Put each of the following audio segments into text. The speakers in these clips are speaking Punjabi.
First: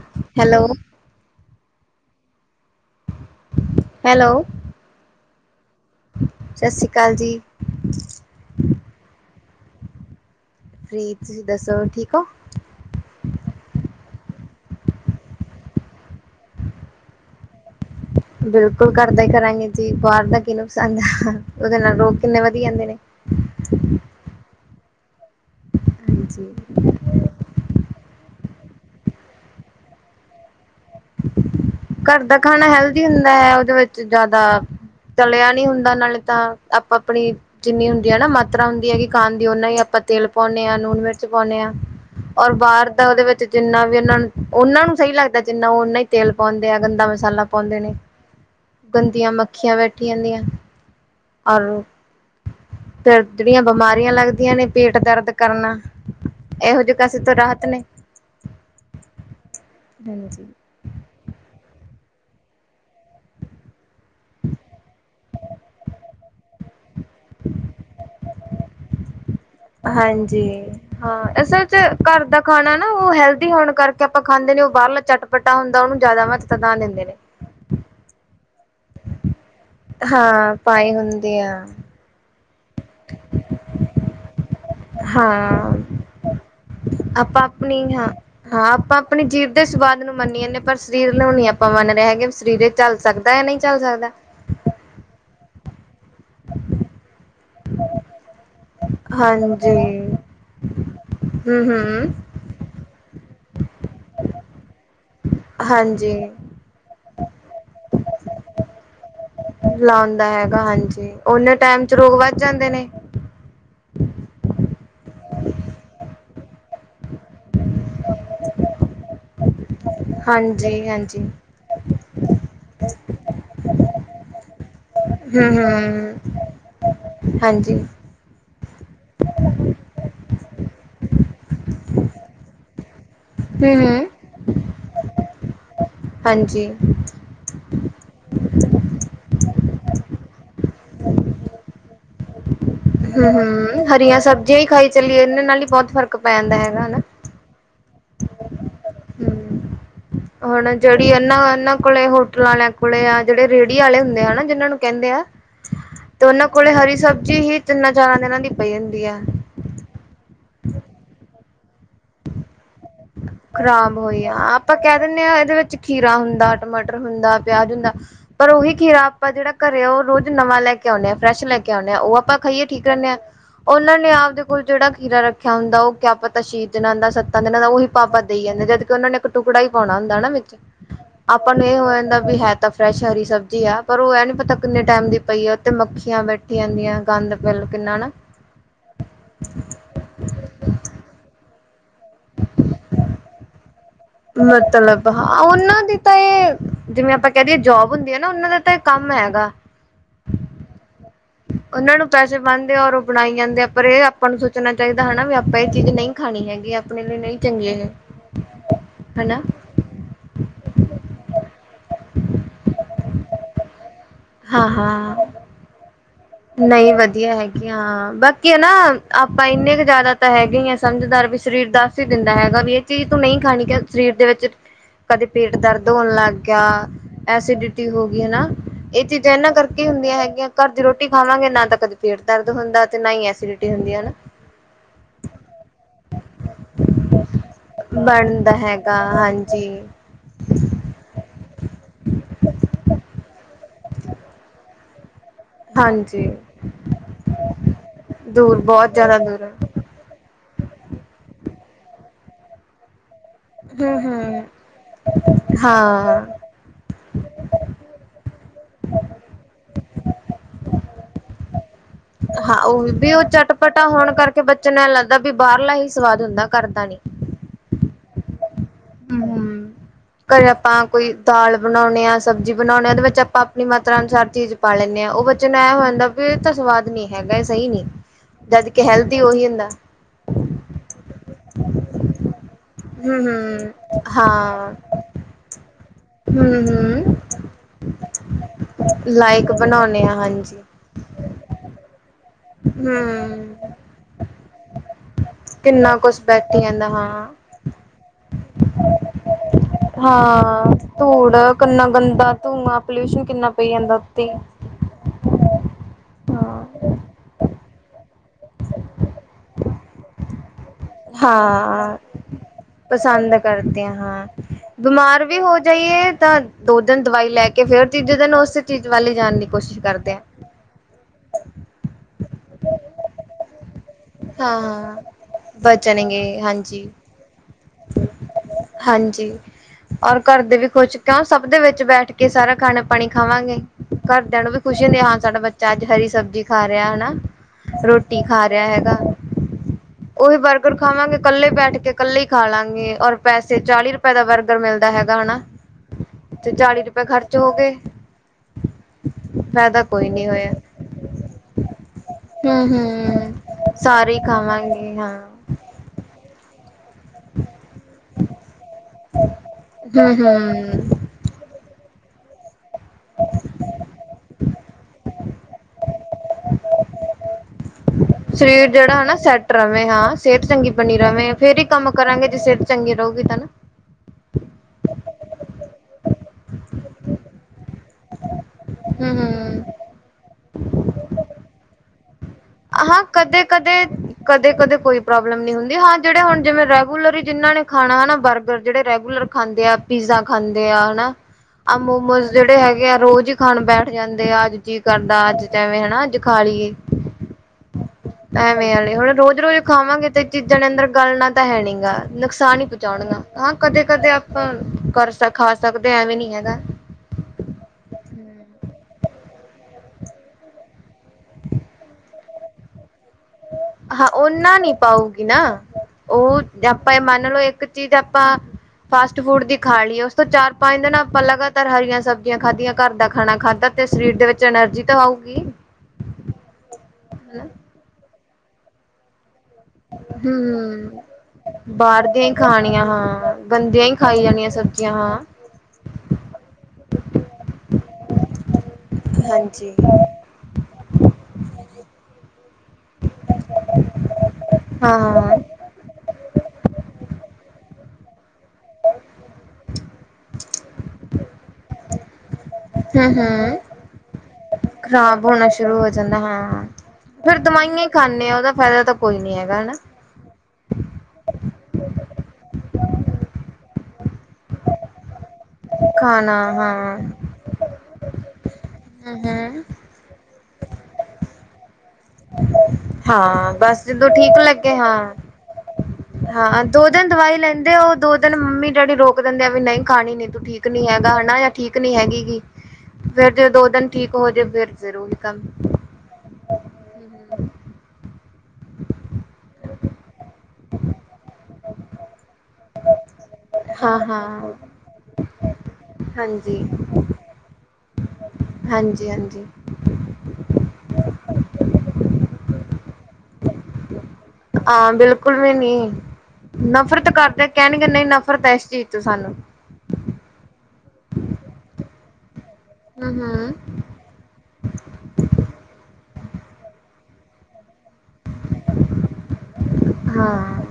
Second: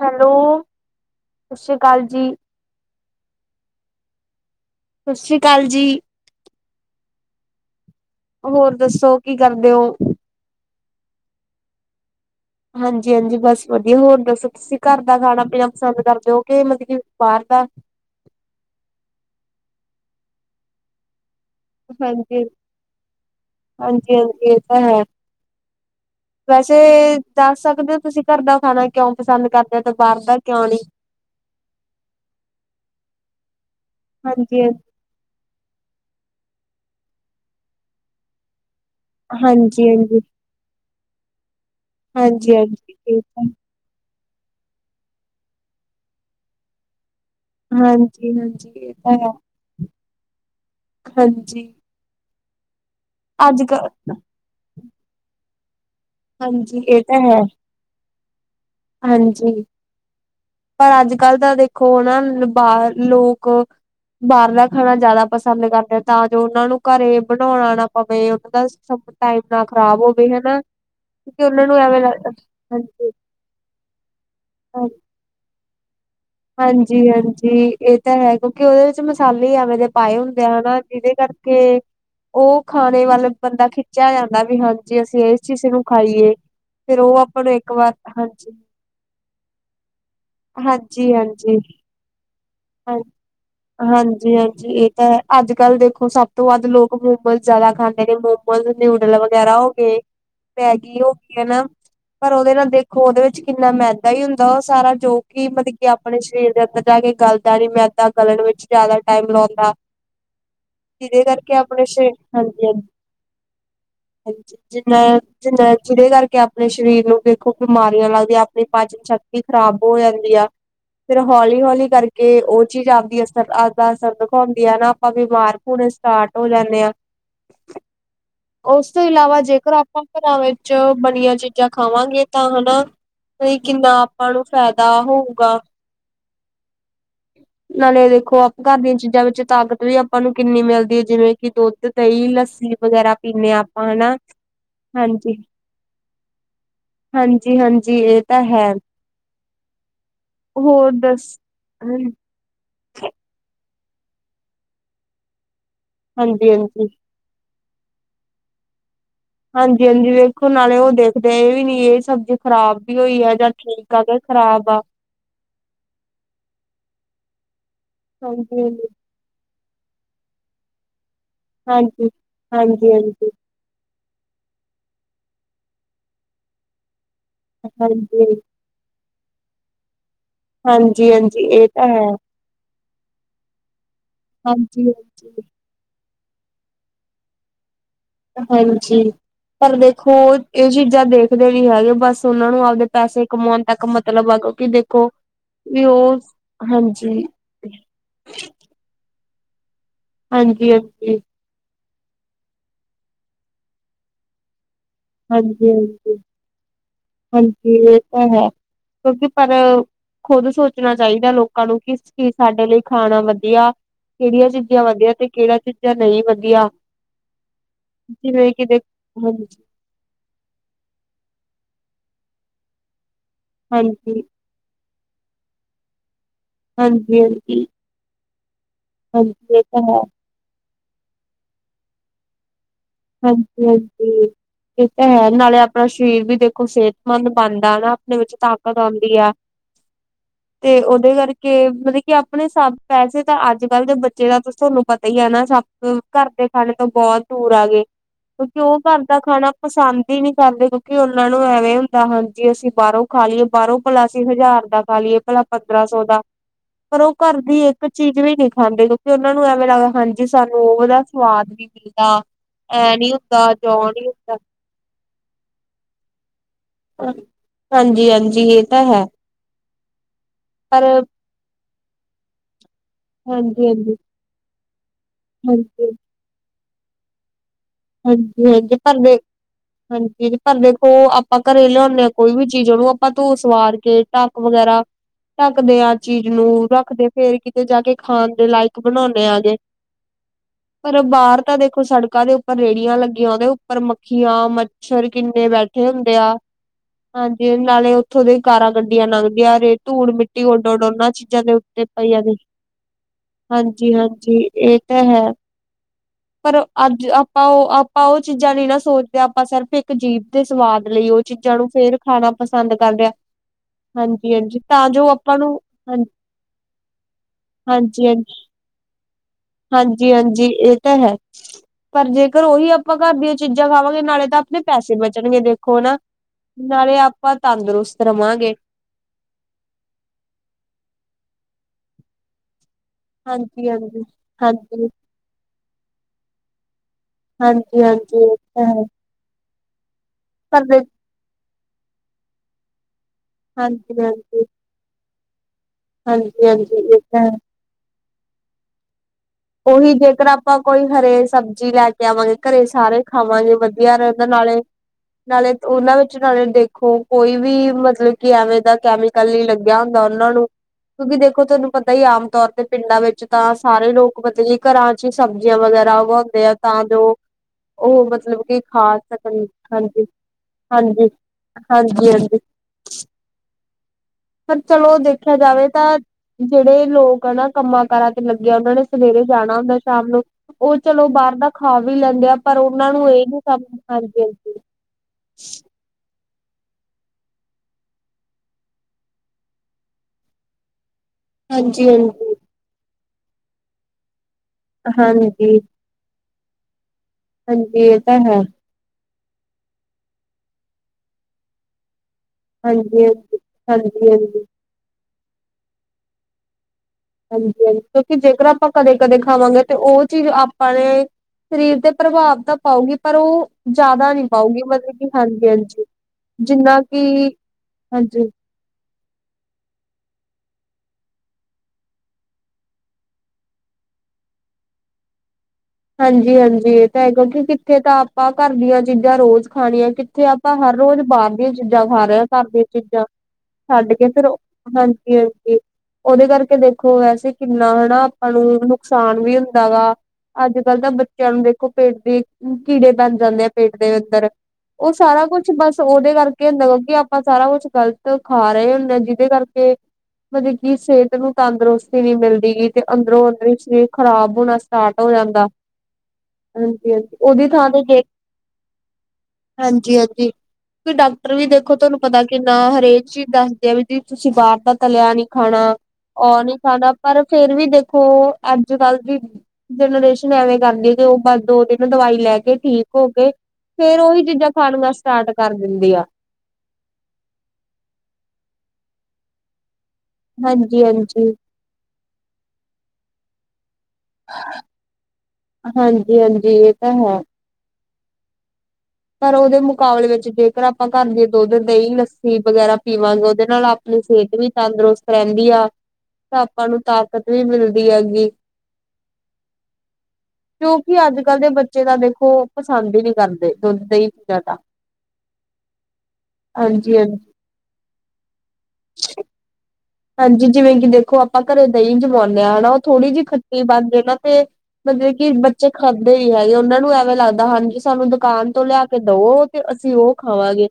ਹੈਲੋ ਸਤਿ ਸ੍ਰੀ ਅਕਾਲ ਜੀ। ਹੈਲੋ ਸਤਿ ਸ਼੍ਰੀ ਅਕਾਲ ਜੀ। ਸਤਿ ਸ੍ਰੀ ਅਕਾਲ ਜੀ। ਹੋਰ ਦੱਸੋ ਕੀ ਕਰਦੇ ਹੋ। ਫਰੀਦ ਤੁਸੀਂ ਦੱਸੋ ਠੀਕ ਹੋ? ਹਾਂਜੀ ਹਾਂਜੀ ਬਸ ਵਧੀਆ ਹੋਰ ਦੱਸੋ ਤੁਸੀਂ ਘਰ ਦਾ ਖਾਣਾ ਪੀਣਾ ਪਸੰਦ ਕਰਦੇ ਹੋ ਕਿ ਮਤਲਬ ਕਿ ਬਾਹਰ ਦਾ ਬਿਲਕੁਲ ਕਰਦਾ ਹੀ ਕਰਾਂਗੇ ਜੀ ਬਾਹਰ ਦਾ ਕਿਹਨੂੰ ਪਸੰਦ ਆ ਉਹਦੇ ਨਾਲ ਰੋਗ ਕਿੰਨੇ ਹਾਂਜੀ, ਵਧੀ ਜਾਂਦੇ ਨੇ। ਇਹ ਤਾਂ ਹੈ, ਹਾਂਜੀ, ਵੈਸੇ। ਦੱਸ ਸਕਦੇ ਹੋ, ਤੁਸੀਂ ਘਰ ਦਾ ਖਾਣਾ ਕਿਉਂ ਪਸੰਦ ਕਰਦੇ ਹੋ ਤੇ ਬਾਹਰ ਦਾ ਕਿਉਂ ਨਹੀਂ? ਘਰ ਦਾ ਖਾਣਾ ਹੈਲਦੀ ਹੁੰਦਾ ਹੈ, ਉਹਦੇ ਵਿੱਚ ਜ਼ਿਆਦਾ ਹਾਂਜੀ, ਤਲਿਆ ਨੀ ਹੁੰਦਾ ਨਾਲੇ ਤਾਂ, ਆਪਾਂ ਆਪਣੀ ਜਿੰਨੀ ਹੁੰਦੀ ਹੈ ਨਾ ਮਾਤਰਾ ਹੁੰਦੀ ਹੈ ਕਿ ਖਾਣ ਦੀ, ਉਹਨਾ ਹੀ ਆਪਾਂ ਹਾਂਜੀ-ਹਾਂਜੀ, ਤੇਲ ਪਾਉਂਦੇ ਆ, ਲੂਣ ਮਿਰਚ ਪਾਉਂਦੇ ਆ। ਔਰ, ਬਾਹਰ ਹਾਂਜੀ-ਹਾਂਜੀ ਦਾ ਇਹ ਉਹਦੇ ਤਾਂ ਵਿੱਚ ਜਿੰਨਾ ਵੀ ਉਹਨਾਂ ਨੂੰ ਉਹਨਾਂ ਨੂੰ ਸਹੀ ਲੱਗਦਾ, ਜਿੰਨਾ ਉਹ ਨਾ ਹੀ ਤੇਲ ਪਾਉਂਦੇ ਆ, ਗੰਦਾ ਮਸਾਲਾ ਪਾਉਂਦੇ ਨੇ, ਹਾਂਜੀ-ਹਾਂਜੀ ਇਹ ਤਾਂ ਹੈ, ਗੰਦੀਆਂ ਮੱਖੀਆਂ ਬੈਠੀਆਂ ਜਾਂਦੀਆਂ, ਹਾਂਜੀ ਔਰ [unintelligible] ਜਿਹੜੀਆਂ ਅੱਜ-ਕੱਲ ਬਿਮਾਰੀਆਂ ਲੱਗਦੀਆਂ ਨੇ, ਪੇਟ ਦਰਦ ਕਰਨਾ। ਹਾਂਜੀ, ਇਹੋ ਜਿਹੇ ਇਹ ਕਾਸੇ ਤਾਂ ਤੋਂ ਹੈ। ਰਾਹਤ ਨੇ। ਹਾਂਜੀ, ਹਾਂਜੀ। ਪਰ ਅੱਜ ਕੱਲ ਤਾਂ ਦੇਖ ਖਣਾ ਬਾਹ ਲੋਕ [unintelligible] ਬਾਹਰਲਾ ਖਾਣਾ ਜ਼ਿਆਦਾ ਪਸੰਦ ਕਰਦੇ ਆ, ਤਾਂ ਜੋ ਉਹਨਾਂ ਨੂੰ ਘਰੇ ਬਣਾਉਣਾ ਨਾ ਪਵੇ, ਉਹਨਾਂ ਦਾ ਟਾਈਮ ਨਾ [unintelligible] ਹਾਂਜੀ, ਹਨਾ ਹਾਂ ਕਿਉਂਕਿ ਅਸਲ ਉਹਨਾਂ ਚ ਨੂੰ ਐਵੇਂ ਘਰ ਲੱਗਦਾ ਦਾ ਖਾਣਾ ਨਾ ਹਾਂਜੀ ਉਹ ਹੈਲਥ ਹੋਣ ਕਰਕੇ ਆਪਾਂ ਖਾਂਦੇ ਨੀ, ਉਹ ਬਾਹਲਾ ਚਟਪਟਾ ਹੁੰਦਾ ਉਹਨੂੰ ਜ਼ਿਆਦਾ ਮਹ ਹਾਂਜੀ-ਹਾਂਜੀ, ਇਹ ਤਾਂ ਹੈਗਾ। ਕਿ ਉਹਦੇ ਵਿੱਚ ਮਸਾਲੇ ਐਵੇਂ ਦੇ ਪਾਏ ਹੁੰਦੇ ਹਾਂ ਆ ਹਨਾ, ਪਾਏ ਜਿਹਦੇ ਹੁੰਦੇ ਆ ਕਰਕੇ ਉਹ ਖਾਣੇ ਵੱਲ ਬੰਦਾ ਖਿੱਚਿਆ ਜਾਂਦਾ ਵੀ ਹਾਂਜੀ ਅਸੀਂ ਇਸ ਚੀਜ਼ ਹਾਂ ਨੂੰ ਖਾਈਏ। ਫੇਰ ਉਹ ਆਪਾਂ ਨੂੰ ਇੱਕ ਆਪਣੀ ਵਾਰ ਹਾਂ ਹਾਂਜੀ ਹਾਂ ਆਪਾਂ ਆਪਣੀ ਜੀਤ ਦੇ ਸਵਾਦ ਨੂੰ ਮੰਨੀ ਜਾਂਦੇ ਪਰ ਹਾਂਜੀ ਸਰੀਰ ਨੂੰ ਨਹੀਂੀ ਹਾਂਜੀ ਆਪਾਂ ਮੰਨ ਰਹੇ ਹੈਗੇ ਸਰੀਰ ਚੱਲ ਹਾਂ ਸਕਦਾ ਜਾਂ ਨਹੀਂ ਚੱਲ ਸਕਦਾ। ਹਾਂਜੀ ਹਾਂਜੀ ਇਹ ਤਾਂ ਹੈ ਅੱਜ ਕੱਲ੍ਹ ਦੇਖੋ ਸਭ ਤੋਂ ਵੱਧ ਲੋਕ ਮੋਮਲ ਜ਼ਿਆਦਾ ਖਾਂਦੇ ਨੇ ਮੋਮੋਲ ਨਿਊਡਲ ਵਗੈਰਾ ਹੋ ਗਏ। ਹਾਂਜੀ ਮੈਗੀ ਹੋ ਗਈ ਹੈ ਨਾ ਹੂੰ-ਹੂੰ ਪਰ ਉਹਦੇ ਨਾਲ ਦੇਖੋ, ਉਹਦੇ ਵਿੱਚ ਕਿੰਨਾ ਮੈਦਾ ਹੀ ਹੁੰਦਾ, ਉਹ ਸਾਰਾ ਜੋ ਕਿ [unintelligible] ਕਿ ਆਪਣੇ ਹਾਂਜੀ। ਸਰੀਰ ਦੇ ਅੰਦਰ [unintelligible] ਗੱਲ ਦਾ ਨੀ ਮੈਦਾ, ਗਲਣ ਵਿੱਚ ਜ਼ਿਆਦਾ ਟਾਈਮ ਲਾਉਂਦਾ, ਲਾਉਂਦਾ ਹੈਗਾ ਹਾਂਜੀ ਜਿਹਦੇ ਓਨੇ ਕਰਕੇ ਆਪਣੇ ਟਾਈਮ ਚ ਸ਼ਰੀਰ ਰੋਗ [inaudible] ਵੱਧ ਹਾਂਜ- ਜਾਂਦੇ ਹਾਂਜੀ ਨੇ ਜਿੰਨਾ-ਜਿੰਨਾ, ਜਿਦੇ ਕਰਕੇ ਆਪਣੇ ਸਰੀਰ ਨੂੰ ਬਿਮਾਰੀਆਂ ਲੱਗਦੀਆਂ, ਆਪਣੀ ਪਾਚਨ ਸ਼ਕਤੀ ਖ਼ਰਾਬ ਹੋ ਜਾਂਦੀ ਆ, ਹਾਂਜੀ ਫਿਰ ਹਾਂਜੀ ਹੌਲੀ-ਹੌਲੀ ਕਰਕੇ ਕੇ ਉਹ ਚੀਜ਼ ਆਪਦੀ ਅਸਰ, ਆਪਦਾ ਅਸਰ ਦਿਖਾਉਂਦੀ ਆ ਨਾ, ਆਪਾਂ ਹੂੰ ਬਿਮਾਰ ਹੋਣੇ ਹੂੰ ਸਟਾਰਟ ਹੋ ਜਾਂਦੇ ਹਾਂ। ਹਾਂਜੀ। [inaudible] ਓਸ ਤੋਂ ਇਲਾਵਾ ਜੇਕਰ ਆਪਾਂ ਘਰਾਂ ਵਿੱਚ, ਬਣੀਆਂ ਚੀਜ਼ਾਂ ਖਾਵਾਂਗੇ ਤਾਂ, ਹਨਾ ਬਈ ਹੂੰ ਕਿੰਨਾ ਹੂੰ ਆਪਾ ਨੂੰ ਫਾਇਦਾ ਹੋਊਗਾ। ਹਾਂਜੀ। ਨਾਲੇ ਦੇਖੋ, ਆਪ ਘਰ ਦੀਆਂ ਚੀਜ਼ਾਂ ਵਿੱਚ ਤਾਕਤ ਵੀ ਆਪਾਂ ਨੂੰ ਕਿੰਨੀ ਮਿਲਦੀ ਹੈ, ਜਿਵੇਂ ਕਿ ਦੁੱਧ ਦਹੀਂ, ਲੱਸੀ ਵਗੈਰਾ ਹੂੰ, ਪੀਂਦੇ ਹਾਂ ਹੂੰ, ਆਪਾਂ ਹਨਾ ਹਰੀਆਂ ਸਬਜ਼ੀਆਂ ਹੀ ਖਾਈ ਚੱਲੀਏ ਹਾਂਜੀ। ਇਹਨੇ ਨਾਲ ਹੀ ਬਹੁਤ ਫਰਕ ਪੈ ਜਾਂਦਾ ਹੈਗਾ, ਹਨਾ। ਹਾਂਜੀ-ਹਾਂਜੀ, ਇਹ ਤਾ ਹੈ। ਹੂੰ, ਹੁਣ ਹੋਰ ਜਿਹੜੀ ਦੱਸ ਐਨਾ-ਐਨਾ ਕੋਲੇ ਹੋ ਟਲ ਵਾਲਿਆਂ ਕੋਲੇ ਆ, ਜਿਹੜੇ ਰੇਹੜੀ ਵਾਲੇ ਹੁੰਦੇ ਆ ਹਨਾ ਜਿਹਨਾਂ ਨੂੰ ਕਹਿੰਦੇ ਆ, ਤੇ ਉਹਨਾਂ ਕੋਲੇ ਹਾਂਜੀ-ਹਾਂਜੀ। ਹਰੀ ਸਬ ਜੀ, ਹੀ ਤਿੰਨਾਂ-ਚਾਰਾਂ ਦਿਨਾਂ ਦੀ ਪਈ ਹੁੰਦੀ ਆ। ਹਾਂਜੀ-ਹਾਂਜੀ, ਵੇਖੋ, ਨਾਲੇ ਉਹ ਦੇਖਦੇ ਵੀ ਨੀ, ਇਹ ਸਬਜੀ ਖ਼ਰਾਬ ਵੀ ਹੋਈ ਆ, ਜਾਂ ਠੀਕ ਆ, ਜਾ ਖ਼ਰਾਬ ਆ। ਐਂਨੇ ਹਾਂ, ਇਹਦੇ ਵਿੱਚ ਖੀਰਾ ਹੁੰਦਾ, ਟਮਾਟਰ ਹੁੰਦਾ, ਪਿਆਜ ਹੁੰਦਾ, ਪਰ ਉਹੀ ਹਾਂਜੀ-ਹਾਂਜੀ, ਖੀਰਾ ਆਪਾਂ ਜਿਹੜਾ ਘਰੇ ਆ, ਉਹ ਰੋਜ਼ ਨਵਾ ਲੈਕੇ ਆਉਂਦੇ ਹਾਂ, ਫਰੈਸ਼ ਲੈਕੇ ਆਉਂਨੇ ਹਾਂ, ਹਾਂਜੀ-ਹਾਂਜੀ, ਉਹ ਆਪਾਂ ਖਾਈਏ ਠੀਕ ਹਾਂਜੀ-ਹਾਂਜੀ, ਰਹਿੰਨੇ ਹਾਂ। ਹਾਂਜੀ। ਉਹਨਾਂ ਨੇ ਆਪ ਦੇ ਕੋਲ ਜਿਹੜਾ ਖੀਰਾ ਰੱਖਿਆ ਹੁੰਦਾ, ਉਹ ਕਿਆ ਪਤਾ ਸ਼ੇ ਦਿਨਾਂ ਦਾ, ਸੱਤਾਂ ਦਿਨਾਂ ਦਾ, ਉਹੀ ਹਾਂਜੀ ਪਾ-ਪਾ ਹਾਂਜੀ ਦੇਈ ਜਾਂਦੇ ਦੇ, ਜਦਕਿ ਓਹਨਾ ਨੇ ਇੱਕ ਟੁਕੜਾ ਹੀ ਪਾਉਣਾ ਹੁੰਦਾ ਨਾ ਵਿੱਚ। ਹਾਂਜੀ। ਆਪਾਂ ਨੂੰ ਇਹ ਹੋ ਜਾਂਦਾ ਵੀ ਹੈ ਤਾਂ ਫਰੈਸ਼, ਹਰੀ ਸਬਜ਼ੀ ਆ, ਪਰ ਉਹ ਐ ਨੀ ਪਤਾ, ਕਿੰਨੇ ਹਾਂਜੀ-ਹਾਂਜੀ, ਟਾਈਮ ਦੀ ਹਾਂਜੀ। ਪਈ ਆ ਤੇ ਮੱਖੀਆਂ ਬੈਠੀ ਜਾਂਦੀਆਂ, ਗੰਦ ਪਲ ਕਿੰਨਾ ਨਾ। ਹਾਂਜੀ। ਪਰ ਦੇਖੋ, ਏ ਚੀਜਾਂ ਦੇਖਦੇ ਨੀ ਹੈਗੇ, ਬਸ ਓਹਨਾਂ ਨੂੰ ਆਪਦੇ ਪੈਸੇ ਕਮਾਉਨ ਤੱਕ ਮ ਮਤਲਬ, ਹਾਂ ਓਹਨਾਂ ਦੀ ਤਾਂ ਏ, ਜਿਵੇਂ ਹਾਂਜੀ, ਆਪਾ ਕਹਿਦੀਏ ਜੌਬ ਹੁੰਦੀ ਆ ਨਾ, ਓਹਨਾਂ ਦੇ ਤੇ ਕੰਮ ਹੈਗਾ। ਹਾਂਜੀ-ਹਾਂਜੀ। ਓਹਨਾਂ ਨੂੰ ਪੈਸੇ ਬਨਦੇ ਆ, ਔਰ ਓ ਬਣਾਈ ਜਾਂਦੇ ਆ, ਪਰ ਏ ਆ ਆਪਾ ਨੂੰ ਸੋਚਣਾ ਚਾਹੀਦਾ ਹਨਾ ਵੀ, ਆਪਾਂ ਏ ਹਾਂਜੀ ਚੀਜ ਨਹੀ ਹਾਂਜੀ ਖਾਣੀ ਹੈਗੀ ਆਪਣੇ ਲਈ ਨਹੀਂ ਚੰਗੀ ਹਾਂਜੀ, ਇਹ ਏ ਤਾ ਹੈ, ਕਿਉਂਕਿ ਹਨਾ ਪਰ ਖੁਦ ਸੋਚਣਾ ਚਾਹੀਦਾ ਲੋਕਾਂ ਨੂੰ, ਕਿਸ, ਕਿ ਸਾਡੇ ਲਈ ਖਾਣਾ ਵਧੀਆ ਕਹਿੜੀਆਂ ਚੀਜਾਂ ਵਧੀਆ, ਤੇ ਕਿਹੜਾ ਚੀਜਾ ਨਈ ਵਦੀਆ ਨਈ ਵਧੀਆ ਹੈਗੀਆਂ, ਬਾਕੀ ਆ ਕਿ ਨਾ ਦੇ ਆਪਾਂ ਹਾਂਜੀ, ਇੰਨੇ ਕ ਜਿਆਦਾ ਤਾਂ ਹੈਗੇ ਈ ਆਂ ਸਮਝਦਾਰ, ਵੀ ਸ਼ਰੀਰ ਦਸ ਈ ਦੇੰਦਾ ਹੈਗਾ ਵੀ, ਏ ਚੀਜ ਤੂੰ ਨਈ ਖਾਣੀ, ਕੇ ਆ ਸ਼ਰੀਰ ਹਾਂਜੀ, ਦੇ ਵਿੱਚ, ਕਦੇ ਪੇਟ ਦਰਦ ਹੋਣ ਲਾਗ ਗਿਆ, ਹਾਂਜੀ, ਹਾਂਜੀ, ਐਸੀਡੀਟੀ ਹੋਗੀ ਹਨਾ, ਏ ਚੀਜਾਂ ਇਹਨਾਂ ਹਾਂਜੀ ਇਹ ਤਾਂ ਕਾਰਕੇ ਹੈ। ਹੁੰਦੀਆਂ ਹੈਗੀਆਂ, ਘਰ ਦੀ ਰ੍ਹੋਟੀ ਰੋਟੀ ਖਾਵਾਂਗੇ ਨਾ ਤਾਂ ਕਦੀ ਪੇਟ ਦਰਦ ਹੁੰਦਾ, ਤੇ ਨਾ ਈ ਐਸੀਭੀਟੀ ਹੁੰਦੀ, ਹਨਾ। ਏ ਤਾਂ ਹੈ, ਨਾਲੇ ਆਪਣਾ ਸ਼ਰੀਰ ਵੀ ਦੇਖੋ ਸਿਹਤਮੰਦ ਬਨਦਾ ਨਾ ਅਪਨੇ ਵਿੱਚ ਤਾਕਤ ਆਂਦੀ ਆ। ਜੀ। [inaudible] ਤੇ ਉਹਦੇ ਕਰਕੇ, ਮਤਲਬ ਕਿ ਆਪਣੇ ਹਿਸਾਬ ਪੈਸੇ ਤਾਂ ਅੱਜ-ਕੱਲ ਦੇ ਬੱਚੇ ਦਾ ਤੁਹਾਨੂੰ ਪਤਾ ਹੀ, ਆ ਹਨਾ। ਸਭ, ਘਰ ਹਾਂਜੀ ਦੇ ਖਾਣੇ ਤੋਂ ਬਹੁਤ ਦੂਰ ਆ ਗਏ, ਦੂਰ ਕਿਉਂਕਿ ਉਹ ਬਹੁਤ ਘਰ ਜ਼ਿਆਦਾ ਦਾ ਦੂਰ ਖਾਣਾ ਹੈ। ਪਸੰਦ ਹੀਨੀ ਕਰਦੇ, ਕਿਉਂਕਿ ਓਹਨਾਂ ਨੂੰ ਐਵੇਂ ਹੁੰਦਾ, ਹਾਂਜੀ ਅਸੀ ਬਾਹਰੋਂ ਖਾਲੀਏ ਬਾਹਰੋਂ ਹੂੰ ਭਲਾ ਅਸੀ ਹੂੰ ਹਜਾਰ ਦਾ ਖਾਲੀਏ, ਭਲਾ ਪੰਦਰਾਂ-ਸੌ ਦਾ। ਹਾਂ। ਪਰ ਓ ਘਰ ਦੀ ਇੱਕ ਚੀਜ ਵੀ ਨੀ ਖਾਂਦੇ, ਕਿਉਂਕਿ ਓਹਨਾਂ ਨੂੰ ਐਵੇਂ ਲਗਦਾ ਹਾਂਜੀ ਤੇ ਸਾਨੂੰ ਓਹਦਾ ਸਵਾਦ ਨੀ ਮਿਲਦਾ ਹਾਂ, ਓਹੀ ਐ ਨੀ ਬੀ ਓ ਹੁੰਦਾ ਜੋ ਚੱਟਪੱਟਾ ਨੀ ਹੋਣ ਹੁੰਦਾ ਕਾਰਕੇ ਬੱਚੇ ਨੂੰ ਐਂ ਲਗਦਾ ਵੀ, ਬਾਹਰਲਾ ਹੀ ਸਵਾਦ ਹੁੰਦਾ। ਘਰ ਦਾ ਨੀ। ਹਾਂਜੀ-ਹਾਂਜੀ, ਏ ਤਾ ਹੈ। ਘਰ ਪਰ ਆਪਾਂ ਕੋਈ ਦਾਲ ਬਣਾਉਂਨੇ ਆਂ ਸਬਜੀ ਬਣਾਉਣੇ ਆਂ ਓਹਦੇ ਵਿਚ ਚ ਆਪਾਂ ਆਪਣੀ ਹਾਂਜੀ ਹਾਂਜੀ ਮਾਤਰਾ ਅਨੁਸਾਰ ਚੀਜ ਪਾ ਲੈਨੇ ਆ, ਓ ਬੱਚੇ ਨੂੰ ਐਂ ਹੋ ਹਾਂਜੀ ਜਾਂਦਾ ਵੀ ਏ ਤਾਂ ਸਵਾਦ ਨੀ ਹੈਗਾ, ਏ ਸਈ ਨਹੀ। ਹਾਂਜੀ-ਹਾਂਜੀ, ਪਰ ਵੇ, ਹਾਂਜੀ, ਪਰ ਵੇਖੋ, ਆਪਾਂ ਘਰੇ ਲਿਆਉਨੇ ਆਂ ਕੋਈ ਵੀ ਚੀਜ ਓਨੂੰ ਪਾਂ ਹੂੰ ਧੋ ਸਵਾਰ ਹੂੰ ਕੇ ਟਾੱਕ ਹਾਂ। ਵਗੈਰਾ। ਢੱਕਦੇ ਆ ਚੀਜ ਹੂੰ ਨੂੰ, ਰਾਖਦੇ ਹੂੰ ਫੇਰ ਕਿਤੇ ਜਾ ਕੇ ਖਾਨ ਦੇ ਲਾਏਕ ਬਣੋਨੇ ਲਾਇਕ ਆਗੇੇ। ਬਣਾਉਣੇ ਆ ਹਾਂਜੀ। ਪਰ ਬਾਰ ਤਾਂ ਦੇਖੋ ਸੜਕਾਂ ਦੇ ਉਪ ਰੇੜੀਆਂ ਲਗੀਆਂ ਓਦੇ ਹੂੰ ਉਪਰ ਮੱਖੀਆਂ, ਮੱਛਰ ਕਿੰਨੇ ਬੈਠੇ ਕਿੰਨਾ ਹੁੰਦੇ ਕੁਛ ਆ, ਬੈਠੀ ਜਾਂਦਾ ਹਾਂ। ਹਾਂਜੀ। ਜੇ ਨਾਲੇ ਓਥੋਂ ਦੇ ਕਾਰਾਂ, ਗੱਡੀਆਂ ਲੰਘਦੀਆਂ ਰੇ ਧੂੜ ਮਿੱਟੀ ਹਾਂ ਓਡ- ਓਡ ਓਨਾਂ ਧੂੜ ਚੀਜਾਂ ਦੇ ਉਤੇ ਕਿੰਨਾ ਪਈਆ ਗੰਦਾ ਦੀ। ਧੂੰਆਂ ਪੋਲਿਊਸ਼ਨ ਕਿੰਨਾ ਪਈ ਜਾਂਦਾ ਉੱਤੇ ਹਾਂਜੀ-ਹਾਂਜੀ ਏ ਤਾਂ ਹੈ, ਪਰ ਹਾਂ ਆੱਜ ਆਪ ਆਪਾਂ ਉ- ਆਪਾਂ ਓ ਚੀਜਾਂ ਨੀ ਨਾ ਸੋਚਦੇ। ਆਪਾਂ ਸੇਰਫ ਇਕ ਜੀਬ ਦੇ ਸਵਾਦ ਲਈ ਓ ਚੀਜਾਂ ਨੂੰ ਫੇਰ ਹਾਂ ਖਾਣਾ ਪਸੰਦ ਕਾਰ ਦੇ ਆਂ। ਹਾਂਜੀ- ਹਾਂਜੀ। ਤਾਂ ਜੋ ਬੀਮਾਰ ਆਪਾਂ ਵੀ ਨੂੰ ਹੋ ਹਾਂਜੀ ਜਾਈਏ ਤਾਂ। ਦੋ ਦਿਨ ਦਵਾਈ ਲੈ ਕੇ ਫੇਰ ਹਾਂਜੀ ਤੀਜੇ ਦਿਨ ਹਾਂਜੀ ਓਸ ਚੀਜ ਵਾਲ ਈ, ਜਾਨ ਦੀ ਕੋਸ਼ਿਸ਼ ਹਾਂਜੀ ਕਾਰਦੇ ਆਂ। ਹਾਂਜੀ ਇਹ ਤਾਂ ਹੈ ਪਰ ਜੇਕਰ ਓਹੀ ਅਪਾਂ ਘਾਰ ਦੀਆਂ ਚੀਜਾਂ ਖਾਵਾਂਗੇ। ਨਾਲੇ ਤਾਂ ਅਪਣੇ ਪੈਸੇ ਹਾਂ ਬਚਣਗੇ ਦੇਖ ਬਚਣਗੇ ਹਾਂਜੀ। ਅਪਾਂ ਤੰਦਰੁਸਤ ਰਵਾਂਗੇ। ਹਾਂਜੀ, ਔਰ ਘਰ ਦੇ ਵੀ ਖੁਸ਼ ਕਿਉਂ ਸਬ ਦੇ ਵਿਚ ਬੈਠ ਕੇ ਸਾਰਾ ਖਾਣਾ ਪਾਣੀ ਖਾਵਾਂਗੇ, ਹਾਂਜੀ ਹਾਂਜੀ ਘਾਰਦੇਆਂ ਨੂੰ ਵੀ ਖੁਸ਼ੀ ਹਾਂਜੀ ਹੁੰਦੀ ਆ। ਹਾਂ ਸਾਡਾ ਬੱਚਾ ਆੱਜ ਹਰੀ ਸਬਜੀ ਖਾ ਰੇਆ। ਹਣਾ, ਹਾਂਜੀ ਰੋਟੀ ਹਾਂਜੀ ਇਹ ਖਾ ਤਾਂ ਰੇਆ ਹੈ ਹੈਗਾ। ਉਹੀ ਪਰ ਬਰਗਰ ਖਾਵਾਂਗੇ ਕੱਲੇ ਬੈਠ ਕੇ ਕੱਲੇ ਹੀ ਖਾ ਲਾਂਗੇ ਔਰ ਪੈਸੇ ਚਾਲੀ ਹਾਂਜੀ ਰੁਪਏ ਦਾ ਬਰਗਰ ਮਿਲਦਾ ਹੈਗਾ। ਹਣਾ, ਹਾਂਜੀ-ਹਾਂਜੀ ਏ ਤਾਂ ਹੈ। ਉਹਦੇ। [inaudible] ਉਹੀ ਜੇਕਰ ਨਹੀਂ ਹੋਇਆ ਆਪਾਂ ਕੋਈ ਹਰੇ ਸਬਜ਼ੀ ਲੈ ਕੇ ਆਵਾਂਗੇ। ਘਰੇ ਹੂੰ ਸਾਰੇ ਖਾਵਾਂਗੇ ਵਧੀ ਹੂੰ ਵਧੀਆ ਸਾਰੇ ਹੀ ਰਹਿੰਦਾ ਖਾਵਾਂਗੇ ਹਾਂ ਨਾਲੇ-ਨਾਲੇ ਉਹਨਾਂ ਵਿੱਚ ਨਾਲੇ ਦੇਖੋ ਕੋਈ ਵੀ ਮਤਲਬ ਕਿ ਐਵੇਂ ਦਾ ਕੈਮੀਕਲ ਨਹੀਂ ਲੱਗਿਆ ਹੁੰਦਾ। ਹੂੰ ਉਹਨਾਂ ਨੂੰ ਹੂੰ ਕਿਉਂਕਿ ਦੇਖੋ ਤੁਹਾਨੂੰ ਪਤਾ ਹੀ, ਆਮ ਤੌਰ ਤੇ ਪਿੰਡਾਂ ਵਿੱਚ ਤਾਂ ਸਾਰੇ ਲੋਕ ਜੀ ਘਰਾਂ ਚ ਹੀ ਸਬਜ਼ੀਆਂ ਵਗੈਰਾ ਉਗਾਉਂਦੇ ਆ ਤਾਂ ਜੋ ਉਹ ਮਤਲਬ ਕਿ ਸਰੀਰ ਜਿਹੜਾ ਖਾ ਹੈ ਨਾ ਸਕਣ ਸੈਟ ਰਹੇ। ਹਾਂਜੀ ਹਾਂ, ਸਿਹਤ ਚੰਗੀ ਬਣੀ ਹਾਂਜੀ ਰਹੇ, ਫੇਰ ਹੀ ਕੰਮ ਹਾਂਜੀ ਹਾਂਜੀ ਕਰਾਂਗੇ ਜੇ ਸ ਚੰਗੀ ਰਹੂਗੀ ਨਾਲੇ। ਪਰ ਚਲੋ ਦੇਖਿਆ ਜਾਵੇ ਤਾਂ, ਜਿਹੜੇ ਲੋਕ ਆ ਨਾ ਕੰਮਾਂ ਕਾਰਾ ਤੇ ਲੱਗਿਆ। ਉਹਨਾਂ ਨੇ ਹੂੰ ਸਵੇਰੇ ਜਾਣਾ ਹੂੰ ਹੁੰਦਾ ਸ਼ਾਮ ਨੂੰ, ਉਹ ਚਲੋ ਬਾਹਰ ਦਾ ਖਾ ਵੀ ਲੈਂਦੇ ਆ। ਪਰ ਉਹਨਾਂ ਹਾਂ, ਨੂੰ ਇਹ ਨੀ ਕਦੇ- ਸਮ ਕਦੇ, ਹਾਂਜੀ ਕਦੇ- ਕਦੇ ਕੋਈ ਪ੍ਰੋਬਲਮ ਨਹੀਂ ਹੁੰਦੀ ਹਾਂ ਜਿਹੜੇ ਹੁਣ ਜਿਵੇਂ ਰੈਗੂਲਰ ਜਿਨਾਂ ਨੇ ਖਾਣਾ। ਹਨਾ ਬਰਗਰ ਜਿਹੜੇ ਰੈਗੂਲਰ ਖਾਂਦੇ ਆ, ਪੀਜ਼ਾ ਖਾਂਦੇ ਆ, ਹਨਾ। ਆ ਹਾਂਜੀ ਹਾਂਜੀ ਮੋ ਮੋਸ ਜਿਹੜੇ ਹੈਗੇ ਆ। ਰੋਜ਼ ਹੀ ਖਾਣ ਬੈਠ ਜਾਂਦੇ ਆ। ਅੱਜ ਜੀ ਕਰਦਾ ਹਾਂਜੀ ਅੱਜ ਹਾਂਜੀ ਜਵੇਂ, ਹਨਾ ਖਾ ਲੀਏ। ਹਾਂਜੀ ਇਹ ਤਾਂ ਹੈ ਐਵੇਂ ਆਲੇ। ਹੁਣ ਰੋਜ਼-ਰੋਜ਼ ਖਾਵਾਂਗੇ ਤੇ ਚੀਜ਼ਾਂ ਨੇ ਅੰਦਰ ਗਲਣਾ ਤਾਂ ਹੈ ਨੀ ਗਾ। ਨੁਕ ਸਾਨ ਹੀਂ ਹਾਂਜੀ ਪਹੁੰਚਾਉਣਿਆ ਹਾਂਜੀ ਹਾਂ ਹਾਂਜੀ ਕਦੇ-ਕਦੇ ਹਾਂਜੀ ਆਪਾਂ ਕਰ ਖਾ, ਸਕਦੇ। ਐਵੇਂ ਨੀ ਹੈਗਾ। ਹਾਂਜੀ-ਹਾਂਜੀ, ਕਿਉਂਕਿ ਜੇਕਰ ਆਪਾਂ ਕਦੇ-ਕਦੇ ਖਾਵਾਂਗੇ ਤੇ, ਉਹ ਚੀਜ਼ ਆਪਾਂ ਨੇ ਸ਼ਰੀਰ ਤੇ ਪ੍ਰਭਾਵ ਤਾਂ ਪਾਊਗੀ। ਪਰ ਓ ਜਾਦਾ ਨੀ ਪਾਊਗੀ, ਮਤਲਬ ਕਿ ਹਾਂਜੀ, ਹਾਂਜੀ। ਓ ਜਿੰਨਾ ਜਾਪਾਂ ਏ ਕਿ ਮੰਨ ਲੋ, ਏਕ ਚੀਜ ਆਪਾਂ। ਹਾਂਜੀ ਫਾਸਟ ਫੂਡ ਦੀ ਖਾ ਲੀ। ਓਸ ਤੋਂ ਚਾਰ, ਪਾੰਜ ਦਿਨ ਆਪਾਂ ਲਗਾਤਾਰ ਹਰੀਆਂ ਸਬਜੀਆਂ ਖਾਦੀਆਂ। ਘਾਰ ਦਾ ਖਾਣਾ ਖਾਦਾ। ਤੇ ਸਰੀਰ ਦੇ ਵਿਚ ਐਨਰਜੀ ਤਾਂ ਆਊਗੀ। ਹਾਂਜੀ- ਹਾਂਜੀ ਏ ਤਾਂ ਹੈ। ਕਿਉਂਕਿ ਹਨਾ ਕਿੱਥੇ ਤਾਂ ਆਪਾਂ ਘਾਰ ਦੀਆਂ ਚੀਜਾਂ ਰੋਜ ਖਾਣੀ ਆ, ਕਿੱਥੇ ਆਪਾਂ ਹਰ ਹਮ ਰੋਜ਼ ਬਾਹਰ ਦੀਆਂ ਚੀਜ਼ਾਂ ਖਾ ਬਾਹਰ ਰਹੇ ਹਾਂ। ਹੀ ਘਰ ਦੀਆਂ ਖਾਣੀਆਂ ਚੀਜ਼ਾਂ ਹਾਂ ਗੰਦੀਆਂ ਹੀ ਸਾਡੇ ਖਾਈ ਜਾਣੀਆਂ ਸਬਜ਼ੀਆਂ ਹਾਂ ਹਾਂਜੀ-ਹਾਂਜੀ। ਉਹਦੇ ਕਰਕੇ ਦੇਖੋ ਵੈਸੇ, ਕਿੰਨਾ ਹਨਾ ਆਪਾਂ ਨੂੰ ਨੁਕਸਾਨ ਵੀ ਹੁੰਦਾ ਹਾਂਜੀ ਵਾ। ਅੱਜ ਕੱਲ ਤਾਂ, ਬੱਚਿਆਂ ਨੂੰ ਦੇਖੋ ਪੇਟ ਦੀ ਕੀੜੇ ਬਣ ਜਾਂਦੇ ਆ। ਪੇਟ ਦੇ ਅੰਦਰ ਉਹ ਹਾਂ ਸਾਰਾ ਕੁਛ ਹਮ ਕੁਛ ਬਸ ਉਹਦੇ ਕਰਕੇ ਹੁੰਦਾ। ਕਿਉਂਕਿ ਆਪਾਂ ਸਾਰਾ ਕੁਛ ਗ਼ਲਤ ਖਾ ਰਹੇ ਹੁੰਦੇ ਆਾਂ। ਜਿਹਦੇ ਕਰਕੇ ਮਤਲਬ ਕਿ ਸਿਹਤ ਨੂੰ ਤੰਦਰੁਸਤੀ ਨੀ ਮਿਲਦੀ ਗੀ। ਤੇ ਅੰਦਰੋਂ ਅੰਦਰ ਸਰੀਰ ਖ਼ਰਾਬ ਹੋਣਾ ਸਟਾਰਟ ਹੋ ਜਾਂਦਾ ਬੋਣਾ ਸ਼ੁਰੂ ਹੋ ਜਾਂਦਾ ਹਾਂ ਹਾਂਜੀ-ਹਾਂਜੀ ਫੇਰ ਉਹਦੀ ਥਾਂ ਤੇ ਦਵਾਈਆਂ ਖਾਂਦੇ ਹਾਂ ਉਹਦਾ ਫ਼ਾਇਦਾ ਤਾਂ ਕੋਈ ਨੀ ਹੈਗਾ ਹਨਾ ਜੀ ਹਾਂਜੀ ਫਿਰ ਡਾਕਟਰ ਵੀ ਦੇਖੋ ਤੁਹਾਨੂੰ ਪਤਾ ਕਿੰਨਾ ਹਰੇਕ ਚੀਜ਼ ਦੱਸਦੇ ਆ ਵੀ ਜੀ ਤੁਸੀਂ ਬਾਹਰ ਦਾ ਤਲਿਆ ਨੀ ਖਾਣਾ, ਖਾਣਾ ਉਹ ਨਹੀਂ ਖਾਣਾ ਹਾਂ ਪਰ ਫੇਰ ਵੀ ਦੇਖੋ ਅੱਜ-ਕੱਲ ਦੀ ਹਮ ਹਮ ਜਨਰੇਸ਼ਨ ਐਵੇਂ ਕਰਦੀ ਤੇ ਉਹ ਬਸ ਦੋ ਦਿਨ ਦਵਾਈ ਲੈ ਕੇ ਠੀਕ ਹੋ ਕੇ ਹਾਂ ਬਸ ਫੇਰ ਜਦੋਂ ਉਹੀ ਠੀਕ ਚੀਜ਼ਾਂ ਲੱਗੇ ਖਾਣੀਆਂ ਹਾਂ ਸਟਾਰਟ ਕਰ ਦਿੰਦੇ ਆ ਹਾਂ ਦੋ ਦਿਨ ਦਵਾਈ ਲੈਂਦੇ ਹੋ, ਦੋ ਦਿਨ ਮੰਮੀ ਡੈਡੀ ਰੋਕ ਦਿੰਦੇ ਆ ਵੀ ਨਹੀਂ ਖਾਣੀ ਨੀ ਤੂੰ ਠੀਕ ਨੀ ਹੈਗਾ ਹਾਂਜੀ-ਹਾਂਜੀ ਹਨਾ ਜਾਂ ਠੀਕ ਨੀ ਹੈਗੀਗੀ ਫੇਰ ਜੇ ਦੋ ਦਿਨ ਠੀਕ ਹੋ ਜੇ ਫਿਰ ਜ਼ਰੂਹੀ ਕੰਮ ਹਾਂਜੀ-ਹਾਂਜੀ ਇਹ ਤਾਂ ਹੈ ਪਰ ਉਹਦੇ ਮੁਕਾਬਲੇ ਵਿੱਚ ਜੇਕਰ ਆਪਾਂ ਘਰ ਦੀ ਦੁੱਧ, ਦਹੀਂ, ਲੱਸੀ ਘੀ ਵਗੈਰਾ ਪੀਵਾਂਗੇ ਉਹਦੇ ਨਾਲ ਹਾਂ ਆਪਣੀ ਸਿਹਤ ਵੀ ਹਾਂ ਤੰਦਰੁਸਤ ਰਹਿੰਦੀ ਆ ਤੇ ਹਾਂਜੀ ਆਪਾਂ ਨੂੰ ਤ ਦਿੱਕਤ ਵੀ ਮਿਲਦੀ ਹੈਗੀ, ਹਾਂਜੀ ਹਾਂਜੀ ਕਿਉਂਕਿ ਅੱਜ ਕੱਲ ਦੇ ਬੱਚੇ ਬੱਚੇ ਤਾਂ ਦੇਖੋ ਪਸੰਦ ਹੀ ਨੀ ਕਰਦੇ ਦੁੱਧ, ਦਹੀਂ ਤਾਂ ਹਾਂ ਬਿਲਕੁਲ ਵੀ ਨੀ, ਹਾਂਜੀ ਨਫ਼ਰਤ ਹਾਂਜੀ ਕਰਦੇ ਕਹਿਣਗੇ, ਨਹੀਂ ਨਫ਼ਰਤ ਇਸ ਚੀਜ਼ ਤੋਂ ਸਾਨੂੰ ਹਾਂਜੀ ਜਿਵੇਂ ਕਿ ਦੇਖੋ ਆਪਾਂ ਘਰੇ ਦਹੀਂ ਜਮਾਉਂਦੇ ਹਾਂ ਹਨਾ ਉਹ ਥੋੜ੍ਹੀ ਹਮ ਜਿਹੀ ਹਮ ਖੱਟੀ ਬਨ ਜਾਏ ਨਾ ਤੇ ਮਤਲਬ ਕਿ ਬੱਚੇ ਖਾਂਦੇ ਵੀ ਹੈਗੇ ਉਹਨਾਂ ਨੂੰ ਐਵੇਂ ਲੱਗਦਾ ਹਾਂਜੀ ਕਿ ਸਾਨੂੰ ਦੁਕਾਨ ਤੋਂ ਲਿਆ ਕੇ ਦਿਓ ਤੇ ਅਸੀਂ ਉਹ ਹਾਂ ਖਾਵਾਂਗੇ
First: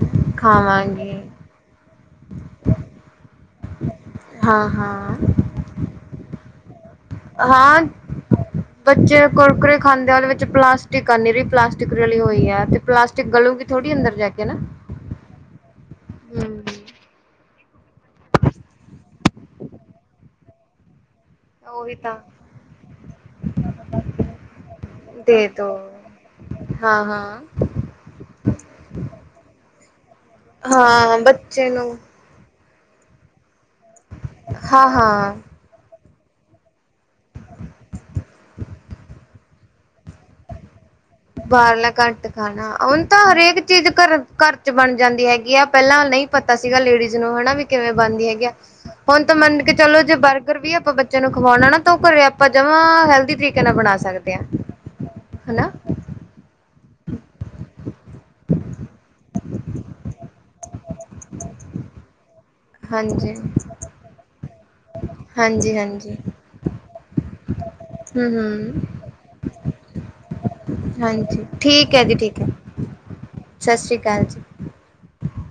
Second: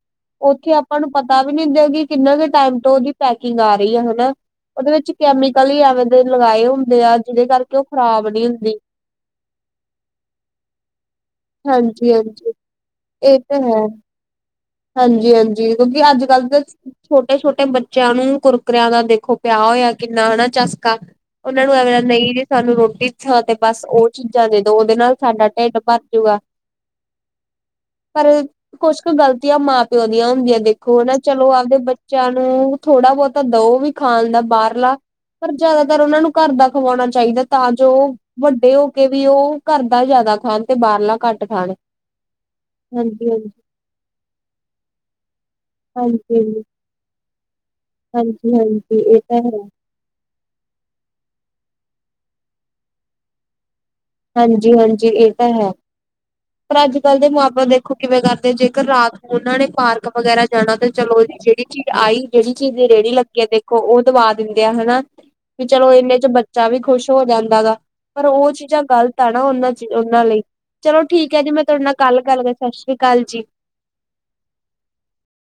ਉੱਥੇ ਆਪਾਂ ਨੂੰ ਖਾਵਾਂਗੇ ਪਤਾ ਪਤਾ ਵੀ ਨਹੀਂ ਦਿ ਕਿ ਕਿੰਨਾ ਕੁ ਟਾਈਮ ਤੋਂ ਉਹਦੀ ਪੈਕਿੰਗ ਆ ਰਹੀ ਆ ਹਨਾ ਹਾਂ ਉਹਦੇ ਹਾਂ ਵਿੱਚ ਕੈਮੀਕਲ ਕਲੀ ਐਵੇਂ ਦੇ ਲਗਾਏ ਹੁੰਦੇ ਆ ਜਿਹਦੇ ਕਰਕੇ ਹਾਂ ਉਹ ਖ਼ਰਾਬ ਨਹੀਂ ਹੁੰਦੀ। ਬੱਚੇ ਕੁਰਕੁਰੇ ਖਾਂਦੇ ਆ ਉਹਦੇ ਵਿੱਚ ਪਲਾਸਟਿਕ ਹੈ ਨਿਰੀ ਪਲਾਸਟਿਕ ਹਾਂਜੀ ਰਲੀ ਹੋਈ ਹਾਂਜੀ ਹੈ ਤੇ ਪਲਾਸਟਿਕ ਗਲੋਂਗੀ ਥੋੜ੍ਹੀ ਅੰਦਰ ਜਾ ਕੇ ਨਾ ਹਾਂਜੀ- ਹਾਂਜੀ ਕਿਉਂਕਿ ਅੱਜ ਕੱਲ ਤੇ ਹੂੰ। ਛੋਟੇ ਛੋਟੇ ਬੱਚਿਆਂ ਨੂੰ ਕੁਰਕਰਿਆਂ ਦਾ ਦੇਖੋ ਪਿਆ ਹੋਇਆ ਕਿੰਨਾ ਹਨਾ ਚਸਕਾ ਉਹਨਾਂ ਨੂੰ ਉਹੀ ਐ ਤਾਂ ਨਹੀਂ ਜੀ ਸਾਨੂੰ ਰੋਟੀ ਥਾਂ ਤੇ ਬਸ ਉਹ ਚੀਜ਼ਾਂ ਦੇ ਦੋ ਉਹਦੇ ਨਾਲ ਸਾਡਾ ਢਿੱਡ ਭਰ ਜੂਗਾ ਹਾਂ, ਹਾਂ ਹਾਂ ਪਰ ਕੁਛ ਕੁ ਗ਼ਲਤ ਗਲਤੀਆਂ ਮਾਂ ਪਿਓ ਦੀਆਂ ਹੁੰਦੀਆਂ ਹਾਂ ਦੇਖੋ ਹਨਾ ਹਾਂ ਚਲੋ ਬੱਚੇ ਆਪਦੇ ਨੂੰ ਬੱਚਿਆਂ ਨੂੰ ਥੋੜਾ ਬਹੁਤਾ ਦਿਓ ਵੀ ਖਾਣ ਦਾ ਬਾਹਰਲਾ, ਹਾਂ-ਹਾਂ। ਪਰ ਜ਼ਿਆਦਾਤਰ ਉਹਨਾਂ ਨੂੰ ਘਰ ਦਾ ਖਵਾਉਣਾ ਚਾਹੀਦਾ ਤਾਂ ਜੋ ਵੱਡੇ ਹੋ ਕੇ ਵੀ ਉਹ ਘਰ ਦਾ ਜ਼ਿਆਦਾ ਖਾਣ ਤੇ ਬਾਹਰਲਾ ਘਟ ਬਾਹਰਲਾ ਘੱਟ ਖਾਣਾ ਹੁਣ ਤਾਂ ਹਰੇਕ ਚੀਜ਼ ਘਰ, ਘਰ 'ਚ ਬਣ ਜਾਂਦੀ ਹੈਗੀ ਆ ਪਹਿਲਾਂ ਨਹੀਂ ਪਤਾ ਹਾਂਜੀ-ਹਾਂਜੀ, ਸੀਗਾ ਲੇਡੀਜ਼ ਨੂੰ ਹਨਾ ਵੀ ਕਿਵੇਂ ਬਣਦੀਆਂ ਹੈਗੀ ਆ ਹਾਂਜੀ-ਹਾਂਜੀ ਇਹ ਹੁਣ ਤਾਂ ਹੈ। ਮੰਨ ਕੇ ਚਲੋ ਜੇ ਬਰਗਰ ਵੀ ਆਪਾਂ ਬੱਚਿਆਂ ਨੂੰ ਖਵਾਉਣਾ ਨਾ ਤਾਂ ਉਹ ਘਰੇ ਆਪਾਂ ਜਮਾਂ ਹੈਲਦੀ ਤਰੀਕੇ ਨਾਲ ਬਣਾ ਸਕਦੇ ਆ। ਹਾਂਜੀ- ਹਾਂਜੀ ਇਹ ਤਾਂ ਹਨਾ ਹੈ ਪਰ ਅੱਜ ਕੱਲ ਦੇ ਮਾਂ ਬਾਪ ਦੇਖੋ ਕਿਵੇਂ ਕਰਦੇ ਜੇਕਰ ਰਾਤ ਨੂੰ ਉਹਨਾਂ ਨੇ ਪਾਰਕ ਵਗੈਰਾ ਜਾਣਾ ਤੇ ਚਲੋ ਉਹਦੀ ਜਿਹੜੀ ਚੀਜ਼ ਆਈ ਜਿਹੜੀ ਚੀਜ਼ ਦੀ ਰੇਹੜੀ ਹਾਂਜੀ, ਲੱਗੀ ਆ ਦੇਖੋ ਉਹ ਦਵਾ ਦਿੰਦੇ ਆ ਹਨਾ ਵੀ ਚਲੋ ਇਹਨੇ ਹਾਂਜੀ-ਹਾਂਜੀ। ਚ ਬੱਚਾ ਵੀ ਖੁਸ਼ ਹੋ ਜਾਂਦਾ ਗਾ ਪਰ ਹੂੰ, ਉਹ ਚੀਜ਼ਾਂ ਹੂੰ, ਗਲਤ ਆ ਨਾ ਉਹਨਾਂ ਚ ਉਹਨਾਂ ਲਈ ਚਲੋ ਠੀਕ ਹੈ ਹਾਂਜੀ ਜੀ ਮੈਂ ਤੁਹਾਡੇ ਨਾਲ ਠੀਕ ਹੈ ਜੀ, ਕੱਲ ਠੀਕ ਹੈ। ਕਰਦਾ ਸਤਿ ਸ੍ਰੀ ਅਕਾਲ ਜੀ ਸਤਿ ਸ੍ਰੀ ਅਕਾਲ ਜੀ